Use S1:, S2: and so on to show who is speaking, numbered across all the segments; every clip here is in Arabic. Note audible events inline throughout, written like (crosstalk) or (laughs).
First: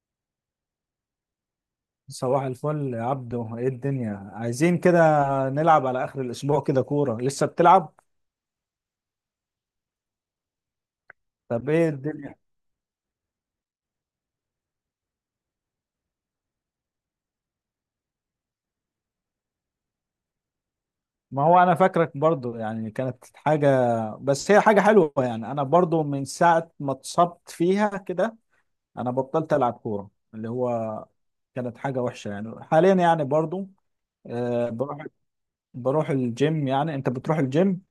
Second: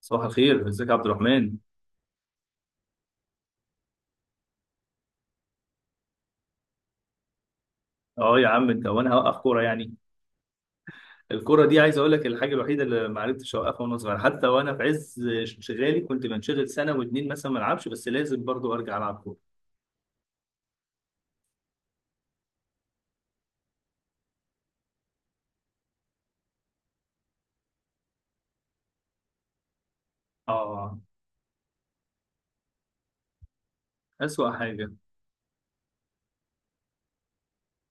S1: صباح الخير، ازيك يا عبد الرحمن؟
S2: صباح الفل يا عبدو، ايه الدنيا عايزين كده. نلعب على اخر الاسبوع كده كورة؟ لسه بتلعب؟
S1: اه يا عم انت، وانا هوقف كوره يعني؟ الكوره
S2: طب
S1: دي
S2: ايه
S1: عايز اقول لك
S2: الدنيا.
S1: الحاجه الوحيده اللي ما عرفتش اوقفها، وانا صغير حتى وانا في عز انشغالي كنت بنشغل سنه واتنين مثلا ما العبش، بس لازم برضو ارجع العب كوره.
S2: ما هو انا فاكرك برضو يعني كانت حاجة. بس هي حاجة حلوة يعني انا برضو من ساعة ما اتصبت فيها كده انا بطلت العب كورة اللي
S1: اه،
S2: هو كانت حاجة وحشة يعني حاليا يعني برضو.
S1: اسوأ
S2: آه،
S1: حاجه.
S2: بروح بروح الجيم. يعني انت بتروح الجيم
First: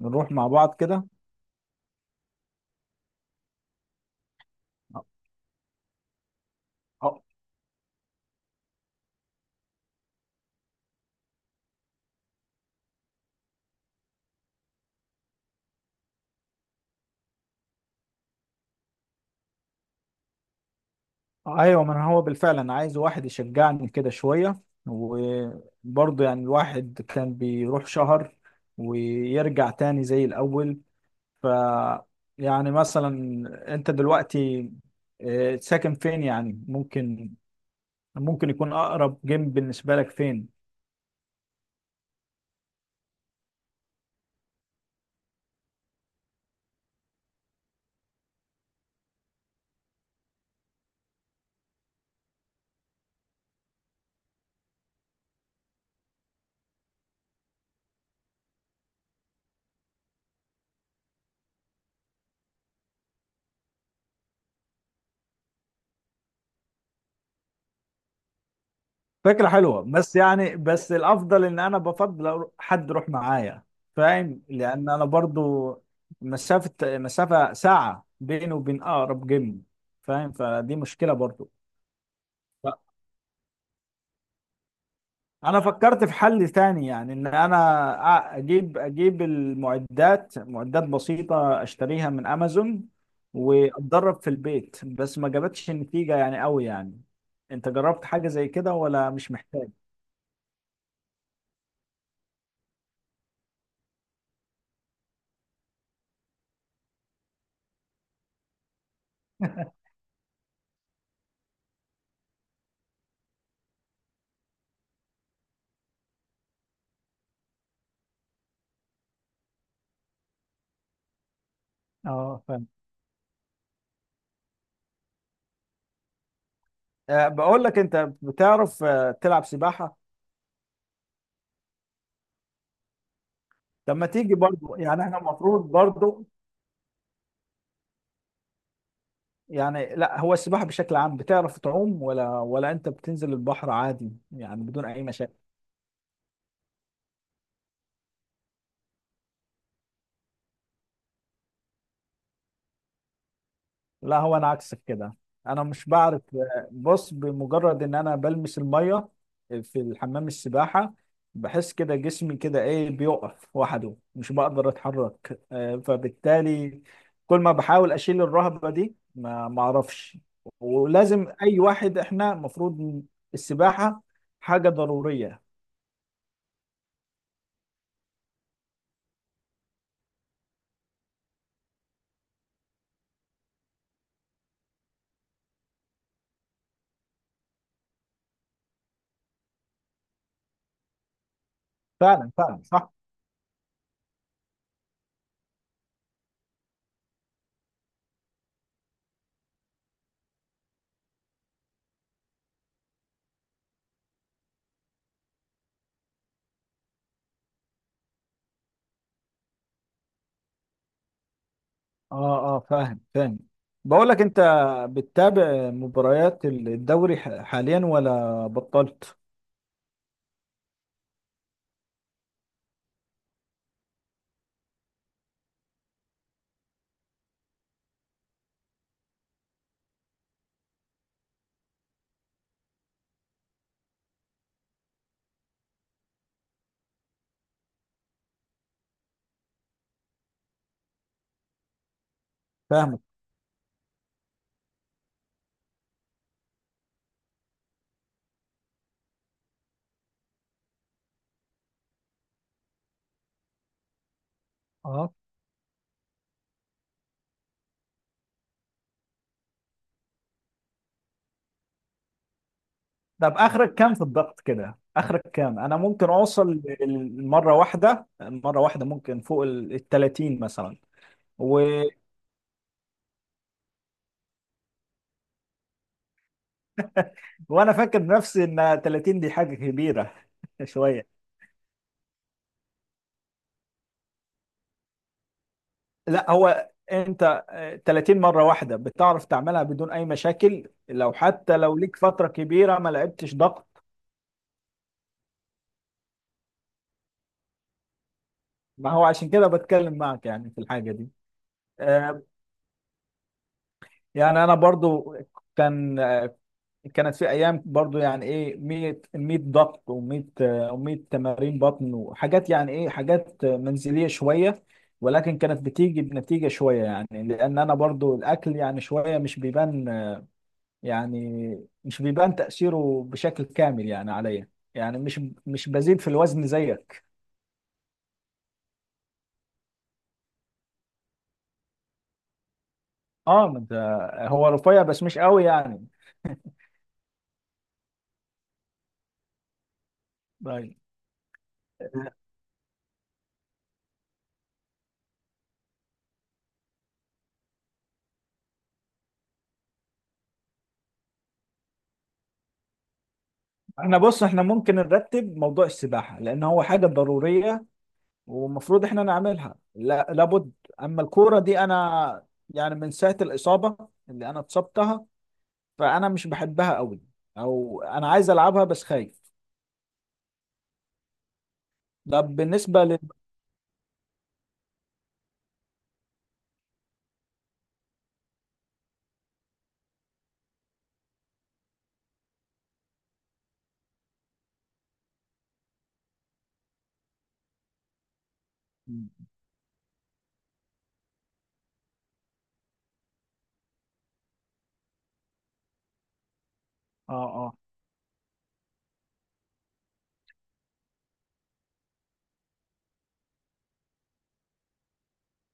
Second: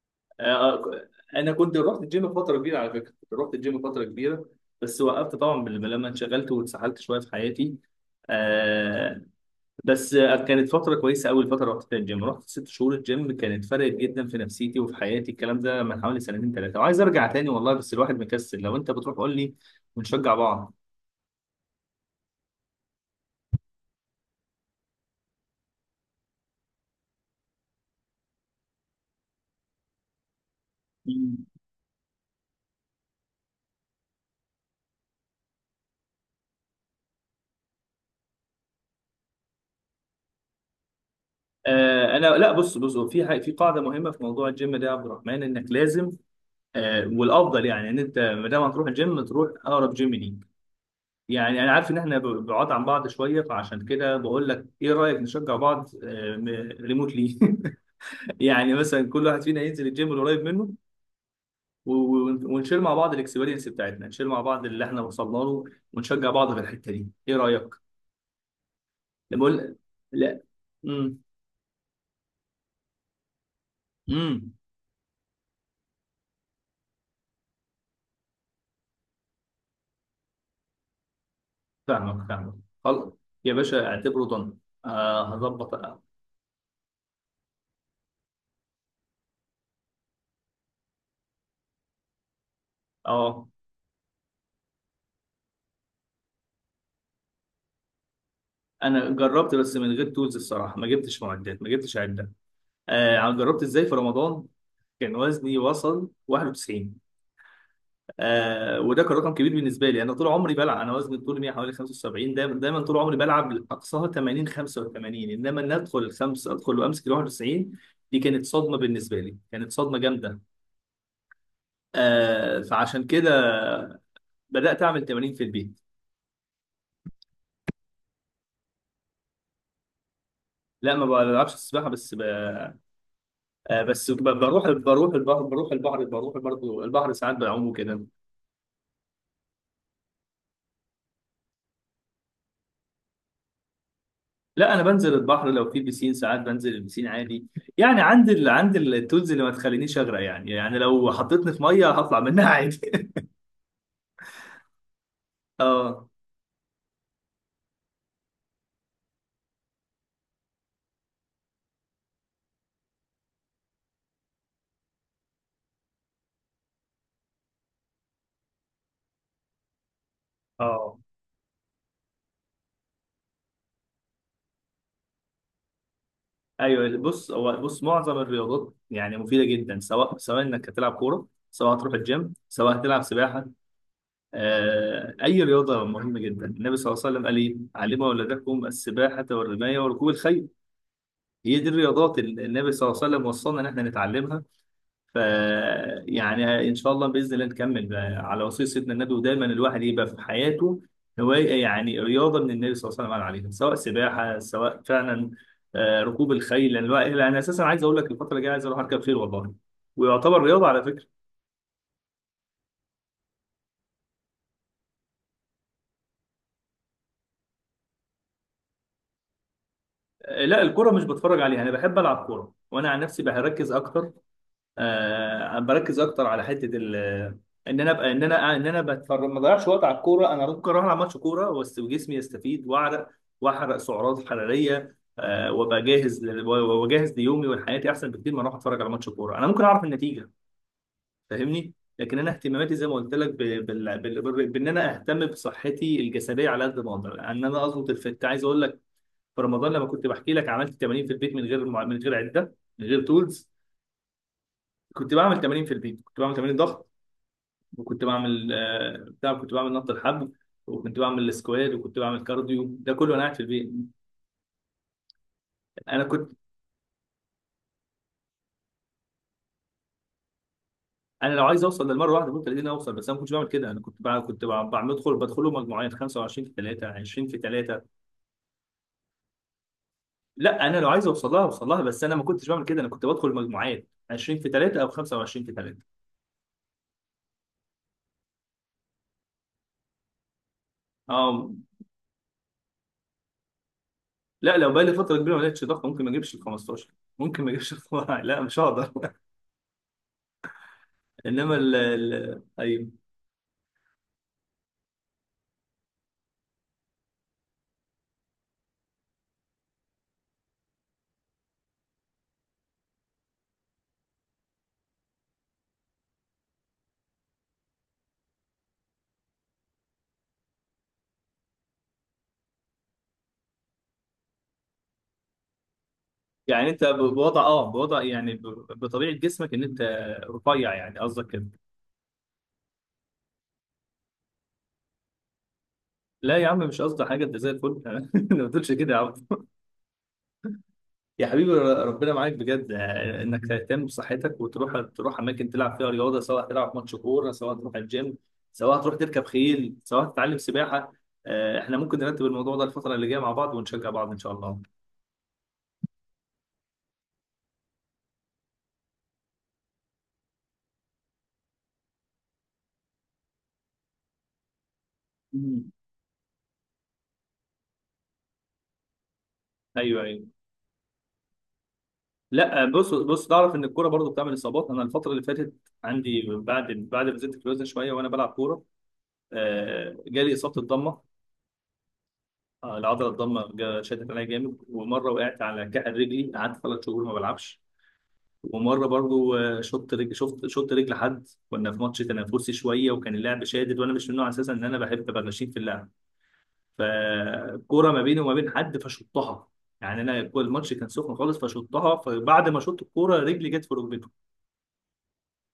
S2: نروح مع بعض
S1: آه
S2: كده.
S1: انا كنت رحت الجيم فتره كبيره، على فكره كنت رحت الجيم فتره كبيره. بس وقفت طبعا لما انشغلت واتسحلت شويه في حياتي. آه بس كانت فترة كويسة أوي الفترة رحت فيها الجيم، رحت ست شهور الجيم، كانت فرقت جدا في نفسيتي وفي حياتي. الكلام ده من حوالي سنتين ثلاثة، وعايز أرجع تاني والله، بس الواحد مكسل. لو أنت بتروح قول لي ونشجع بعض.
S2: ايوه، ما أنا هو بالفعل انا عايز واحد يشجعني كده شويه. وبرضه يعني الواحد كان بيروح شهر ويرجع تاني زي الاول.
S1: مم.
S2: ف يعني مثلا انت دلوقتي، ساكن فين؟ يعني ممكن يكون اقرب جيم بالنسبه لك فين؟
S1: أنا لا، بص، هو في في قاعدة مهمة في موضوع الجيم ده يا عبد الرحمن، إنك لازم والأفضل يعني إن أنت ما دام هتروح الجيم تروح أقرب جيم ليك. يعني أنا عارف إن إحنا بعاد عن بعض شوية، فعشان كده بقول لك إيه رأيك نشجع بعض. آه، ريموتلي (laughs) يعني مثلا كل واحد فينا ينزل الجيم القريب منه، ونشير مع بعض الاكسبيرينس بتاعتنا، نشير مع بعض اللي احنا وصلنا له ونشجع بعض في الحته دي، ايه رايك؟ لا
S2: فكرة
S1: بقول،
S2: حلوة، بس
S1: لا،
S2: يعني بس
S1: امم
S2: الأفضل إن أنا حد يروح معايا. فاهم،
S1: امم
S2: لأن أنا برضو مسافة ساعة بيني وبين أقرب جيم. فاهم، فدي مشكلة برضو.
S1: فاهمك، فاهمك.
S2: ف-
S1: خلاص يا باشا، اعتبره ضن. آه،
S2: أنا
S1: هظبط، اه.
S2: فكرت في حل تاني يعني إن أنا أجيب المعدات، معدات بسيطة أشتريها من أمازون
S1: آه.
S2: وأتدرب في البيت، بس ما جابتش نتيجة يعني قوي يعني. أنت جربت حاجة زي كده
S1: انا
S2: ولا مش
S1: جربت،
S2: محتاج؟
S1: بس من غير تولز الصراحه، ما جبتش معدات، ما جبتش عده. آه، جربت ازاي في رمضان. كان وزني وصل 91. آه، وده كان رقم كبير
S2: (laughs)
S1: بالنسبه لي. انا طول عمري بلعب، انا وزني طول 100 حوالي 75 دايما، دايما طول عمري بلعب اقصاها 80 85، انما ان ادخل الخمس، ادخل وامسك ال 91، دي كانت صدمه بالنسبه لي، كانت صدمه جامده.
S2: اه،
S1: آه،
S2: فاهم.
S1: فعشان كده بدات اعمل تمارين في البيت.
S2: بقول لك انت، بتعرف تلعب سباحة؟
S1: لا، ما بلعبش السباحه،
S2: طب ما
S1: بس ب-
S2: تيجي
S1: بروح
S2: برضو، يعني
S1: بروح
S2: احنا
S1: البحر،
S2: المفروض
S1: بروح البحر
S2: برضو.
S1: بروح برضه البحر، ساعات بعوم وكده.
S2: يعني لا، هو السباحة بشكل عام بتعرف تعوم ولا انت بتنزل البحر عادي يعني
S1: لا انا
S2: بدون اي
S1: بنزل
S2: مشاكل؟
S1: البحر، لو في بيسين ساعات بنزل البيسين عادي. يعني عندي التولز اللي ما تخلينيش اغرق يعني، يعني لو حطيتني في ميه هطلع منها عادي.
S2: لا هو انا عكسك كده،
S1: (laughs)
S2: انا مش
S1: اه،
S2: بعرف. بص، بمجرد ان انا بلمس الميه في الحمام السباحه بحس كده جسمي كده ايه بيقف وحده مش بقدر اتحرك. فبالتالي كل ما بحاول اشيل الرهبه دي ما اعرفش.
S1: اه.
S2: ولازم اي واحد، احنا المفروض السباحه حاجه ضروريه.
S1: ايوه بص، معظم الرياضات يعني مفيده جدا، سواء انك هتلعب كوره، سواء هتروح الجيم، سواء هتلعب سباحه. آه، اي رياضه مهمه جدا. النبي صلى الله عليه وسلم قال ايه: علموا اولادكم السباحه والرمايه وركوب الخيل. هي دي الرياضات
S2: فعلا
S1: اللي
S2: فعلا،
S1: النبي صلى
S2: صح.
S1: الله عليه وسلم وصلنا ان احنا نتعلمها. ف يعني ان شاء الله، باذن الله نكمل بقى على وصيه سيدنا النبي، ودايما الواحد يبقى في حياته هوايه، يعني رياضه من النبي صلى الله عليه وسلم عليها، سواء سباحه، سواء فعلا ركوب الخيل، لأن انا اساسا عايز اقول لك الفتره الجايه عايز اروح اركب خيل والله، ويعتبر رياضه على فكره.
S2: اه، اه، فاهم فاهم. بقول لك انت، بتتابع مباريات الدوري حاليا ولا بطلت؟
S1: لا، الكره مش بتفرج عليها، انا بحب العب كوره، وانا عن نفسي بركز اكتر، بركز اكتر على حته ال. ان انا ابقى، ان انا بتفرج، ما اضيعش وقت على الكوره، انا ممكن اروح العب ماتش كوره بس جسمي يستفيد واعرق واحرق سعرات حراريه، آه، وابقى جاهز وجاهز ليومي ولحياتي احسن بكتير ما اروح اتفرج على ماتش كوره، انا ممكن اعرف النتيجه، فاهمني؟ لكن انا اهتماماتي زي ما
S2: فاهمك.
S1: قلت لك ب... بال... بال... بال... بان انا اهتم بصحتي الجسديه على قد ما اقدر، ان انا اظبط الفت. عايز اقول لك، في رمضان لما كنت بحكي لك، عملت تمارين في البيت من غير من غير عده، من غير تولز.
S2: اه،
S1: كنت بعمل تمارين في البيت، كنت بعمل تمارين ضغط، وكنت بعمل آه، بتاع كنت بعمل نط الحبل، وكنت بعمل السكواد، وكنت بعمل كارديو، ده كله وانا
S2: طب
S1: قاعد في البيت.
S2: اخرك كام في الضغط كده؟ اخرك كام انا
S1: انا
S2: ممكن
S1: كنت
S2: اوصل؟ مره واحده، مره واحده ممكن فوق ال 30 مثلا؟
S1: انا لو
S2: و...
S1: عايز اوصل للمره واحده ممكن تلاقيني اوصل، بس انا ما كنتش بعمل كده. انا كنت بع- كنت بع- بعمل بدخل بدخله مجموعات: 25 في 3، 20 في
S2: وانا
S1: 3.
S2: فاكر نفسي ان 30 دي حاجه كبيره. (laughs)
S1: لا، انا لو عايز
S2: شويه.
S1: اوصل لها اوصل لها، بس انا ما كنتش بعمل كده. انا كنت بدخل مجموعات 20 في 3 او 25 في 3.
S2: لا هو انت، 30 مره واحده بتعرف تعملها بدون اي مشاكل، لو
S1: اه.
S2: حتى لو ليك فتره كبيره ما لعبتش ضغط؟
S1: لا لو بقى لي فتره كبيره ما لقيتش ضغط، ممكن ما اجيبش ال 15، ممكن ما اجيبش ال (laughs) 12. لا مش
S2: ما
S1: هقدر.
S2: هو عشان كده بتكلم معك يعني في الحاجه دي.
S1: (laughs) انما
S2: آه،
S1: ال-
S2: يعني انا برضو كان كانت في ايام برضو يعني ايه 100 100 ضغط و100 و100 تمارين بطن وحاجات، يعني ايه حاجات منزليه شويه، ولكن كانت بتيجي بنتيجه شويه يعني لان انا برضو الاكل يعني شويه مش بيبان. يعني مش بيبان تاثيره بشكل كامل يعني عليا. يعني مش بزيد في الوزن
S1: يعني انت
S2: زيك.
S1: بوضع يعني بطبيعه جسمك، ان انت رفيع يعني قصدك كده؟
S2: اه، ما انت هو رفيع بس مش قوي يعني.
S1: لا يا عم، مش قصدي حاجه، انت زي الفل. (laughs) أنا، ما تقولش كده يا عم.
S2: طيب.
S1: يا حبيبي ربنا معاك بجد، آه، انك تهتم بصحتك وتروح، تروح اماكن تلعب فيها رياضه، سواء تلعب ماتش كوره، سواء تروح الجيم، سواء تروح تركب خيل، سواء تتعلم سباحه. آه، احنا ممكن نرتب الموضوع ده الفتره اللي جايه مع بعض، ونشجع
S2: احنا
S1: بعض ان
S2: بص،
S1: شاء
S2: احنا
S1: الله.
S2: ممكن نرتب موضوع السباحه لان هو حاجه ضروريه والمفروض احنا نعملها، لا لابد. اما الكوره دي انا يعني من ساعه الاصابه اللي انا اتصبتها
S1: مم.
S2: فانا مش بحبها قوي، او انا عايز العبها بس خايف.
S1: ايوه، ايوه.
S2: ده
S1: لا
S2: بالنسبه
S1: بص
S2: لل
S1: بص تعرف ان الكوره برضو بتعمل اصابات؟ انا الفتره اللي فاتت، عندي بعد ما زدت في الوزن شويه وانا بلعب كوره، آه، جالي اصابه الضمه، آه، العضله الضمه شدت عليا جامد، ومره وقعت على كحل رجلي، قعدت ثلاث شهور ما بلعبش، ومره برضو آه، شط رجل، شفت شط رجل حد، كنا في ماتش تنافسي شويه، وكان اللعب شادد، وانا مش من النوع اساسا ان انا بحب ابقى غشيم في اللعب،
S2: اه.
S1: فكوره ما بيني وما بين حد فشطها، يعني انا الماتش كان سخن خالص فشطها، فبعد ما شطت الكوره رجلي جت في ركبته،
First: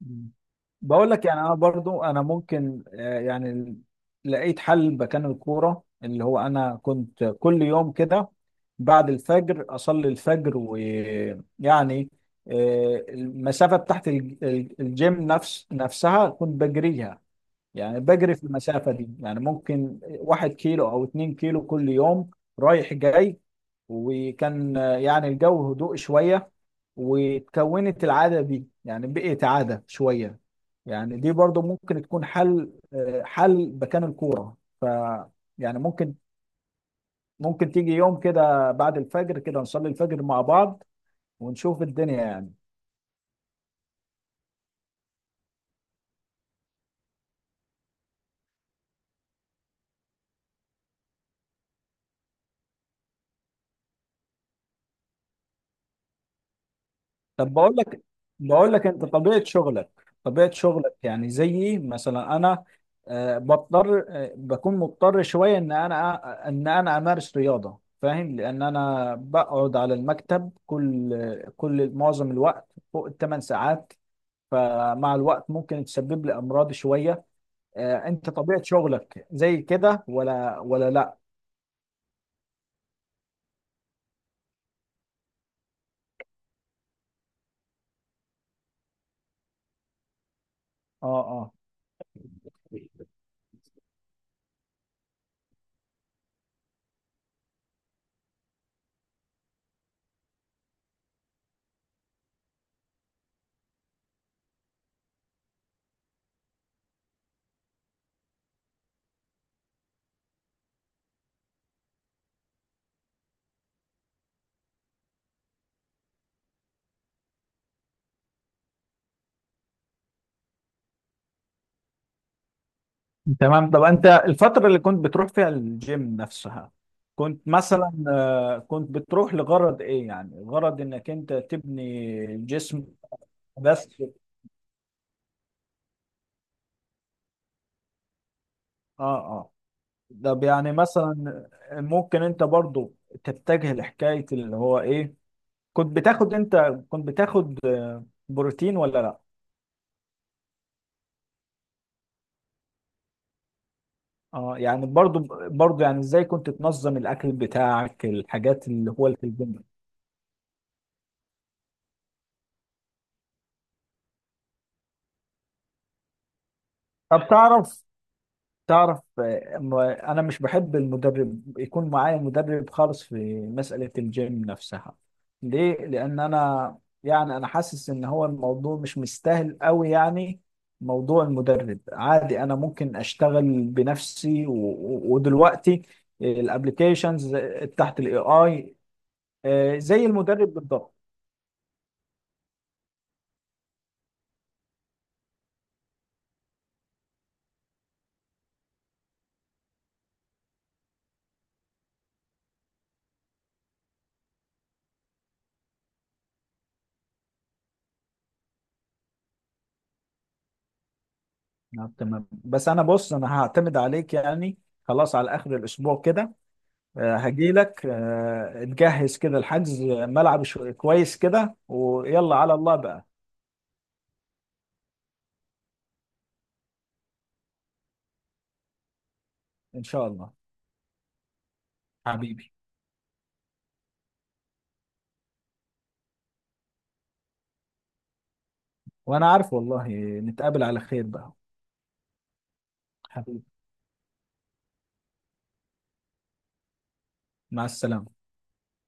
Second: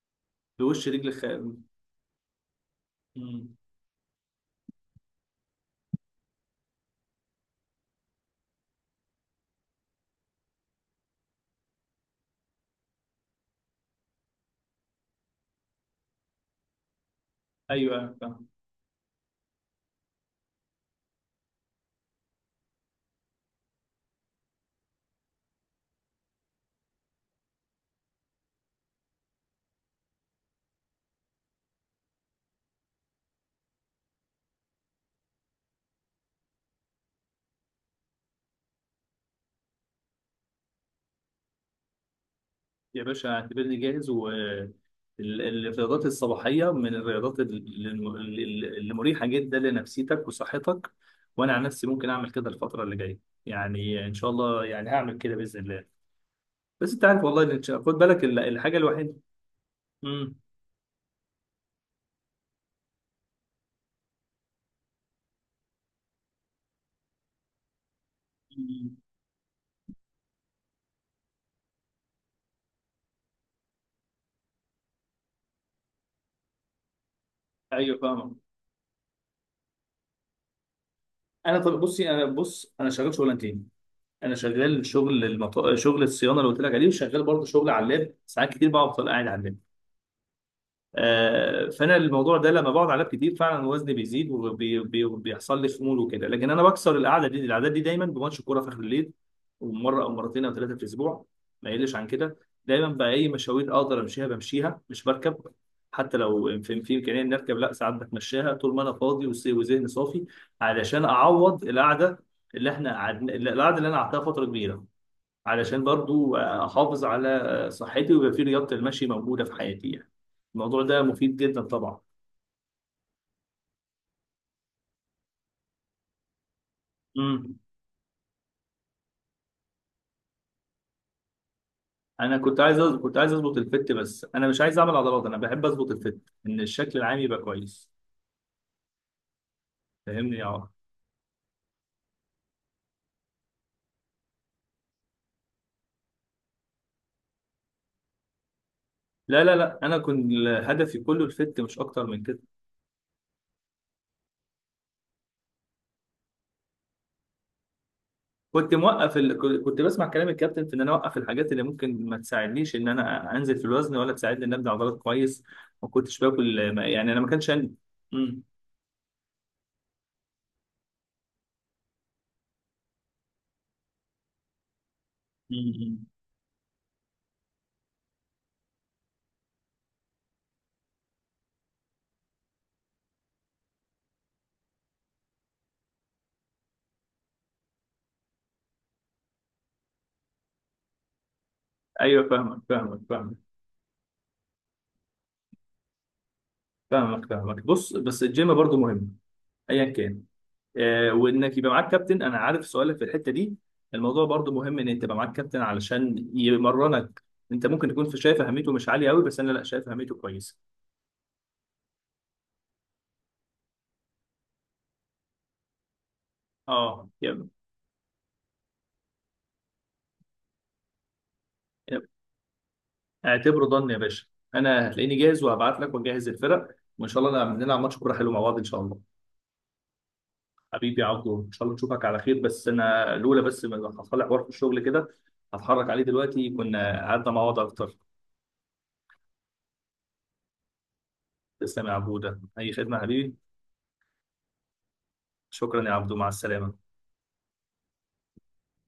S2: مم.
S1: في وش
S2: بقول
S1: رجلي
S2: لك يعني انا برضو انا ممكن،
S1: مم.
S2: لقيت حل مكان الكوره اللي هو انا كنت كل يوم كده بعد الفجر اصلي الفجر ويعني المسافه بتاعت الجيم نفسها كنت بجريها.
S1: ايوه،
S2: يعني بجري
S1: أيوة.
S2: في المسافة دي، يعني ممكن 1 كيلو أو 2 كيلو كل يوم، رايح جاي. وكان يعني الجو هدوء شوية، وتكونت العادة دي يعني بقيت عادة شوية. يعني دي برضو ممكن تكون حل، حل مكان الكورة. يعني ممكن تيجي يوم كده بعد الفجر كده نصلي الفجر مع بعض ونشوف الدنيا يعني.
S1: يا باشا اعتبرني جاهز، والرياضات الصباحية من الرياضات اللي مريحة جدا لنفسيتك وصحتك، وأنا عن نفسي ممكن أعمل كده الفترة اللي جاية، يعني إن شاء الله يعني هعمل كده بإذن الله. بس أنت عارف والله،
S2: طب،
S1: إن خد بالك
S2: بقول
S1: الحاجة
S2: لك انت،
S1: الوحيدة. امم.
S2: طبيعة شغلك يعني زيي مثلا انا، آه، بضطر آه، بكون مضطر شوية ان انا امارس رياضة، فاهم، لان انا بقعد على المكتب كل كل معظم الوقت فوق ال 8 ساعات، فمع الوقت ممكن تسبب لي امراض شوية.
S1: أيوه،
S2: انت
S1: فاهمة.
S2: طبيعة شغلك زي كده ولا لا؟
S1: أنا، طب بصي أنا شغال شغلانتين، أنا شغال شغل شغل الصيانة اللي قلت لك عليه، وشغال برضه شغل على اللاب ساعات كتير، بقعد أفضل قاعد على اللاب،
S2: اه، آه.
S1: آه، فانا الموضوع ده لما بقعد عليه كتير، فعلا وزني بيزيد، وبيحصل لي خمول وكده. لكن انا بكسر القعده دي، العادات دي، دايما بماتش كوره في اخر الليل، ومره او مرتين او ثلاثه في الاسبوع، ما يقلش عن كده. دايما بقى اي مشاوير اقدر امشيها بمشيها مش بركب، حتى لو في امكانيه اني اركب، لا، ساعات بتمشاها طول ما انا فاضي وذهني صافي، علشان اعوض القعده اللي انا قعدتها فتره كبيره، علشان برضو احافظ على صحتي، ويبقى في رياضة المشي موجودة في حياتي يعني. الموضوع ده مفيد جدا طبعا.
S2: تمام. طب انت الفترة اللي كنت بتروح فيها الجيم نفسها كنت
S1: امم.
S2: مثلا، كنت بتروح لغرض ايه؟ يعني غرض انك انت تبني
S1: انا كنت عايز
S2: جسم
S1: كنت عايز اظبط الفت،
S2: بس؟ اه،
S1: بس انا مش عايز اعمل عضلات، انا بحب اظبط الفت، ان الشكل العام يبقى كويس،
S2: اه.
S1: فاهمني
S2: طب
S1: يا عمر؟
S2: يعني مثلا ممكن انت برضو تتجه لحكاية اللي هو ايه، كنت بتاخد انت كنت بتاخد بروتين ولا لا؟
S1: لا، انا كنت، هدفي كله الفت، مش اكتر من كده.
S2: اه، يعني برضو يعني ازاي كنت تنظم الاكل بتاعك، الحاجات
S1: كنت
S2: اللي هو
S1: موقف
S2: اللي في
S1: ال...
S2: الجيم.
S1: كنت كنت بسمع كلام الكابتن في ان انا اوقف الحاجات اللي ممكن ما تساعدنيش ان انا انزل في الوزن، ولا تساعدني ان ابني عضلات كويس. ما كنتش باكل يعني انا
S2: طب
S1: ما كانش عندي.
S2: تعرف انا مش بحب المدرب يكون معايا، مدرب خالص في مسألة الجيم نفسها. ليه؟
S1: امم.
S2: لان انا يعني انا حاسس ان هو الموضوع مش مستاهل قوي يعني، موضوع المدرب عادي. انا ممكن اشتغل بنفسي، ودلوقتي الابليكيشنز تحت الاي اي زي المدرب بالضبط.
S1: ايوه، فاهمك بس الجيم برضو مهم ايا كان، آه، وانك يبقى معاك كابتن. انا عارف سؤالك في الحته دي، الموضوع برضو مهم ان انت تبقى معاك كابتن علشان يمرنك، انت ممكن تكون شايف اهميته مش عاليه قوي، بس انا لا، شايف اهميته كويسه.
S2: نعم، تمام. بس انا بص، انا هعتمد عليك يعني. خلاص، على اخر الاسبوع كده
S1: اه، يلا.
S2: هجي لك. تجهز كده الحجز، ملعب كويس كده،
S1: يلا.
S2: ويلا على الله بقى.
S1: اعتبره ضن يا باشا، انا هتلاقيني جاهز، وهبعت لك ونجهز الفرق، وان شاء الله نلعب ماتش كوره حلو مع بعض ان شاء الله.
S2: إن شاء الله.
S1: حبيبي يا عبدو، ان شاء الله نشوفك على خير،
S2: حبيبي.
S1: بس انا الاولى، بس حصل لي حوار في الشغل كده هتحرك عليه دلوقتي، كنا قعدنا مع بعض اكتر.
S2: وأنا عارف والله، نتقابل على خير بقى.
S1: تسلم يا عبودة، أي خدمة يا حبيبي.
S2: حبيبي.
S1: شكرا يا عبدو، مع السلامة.
S2: مع السلامة.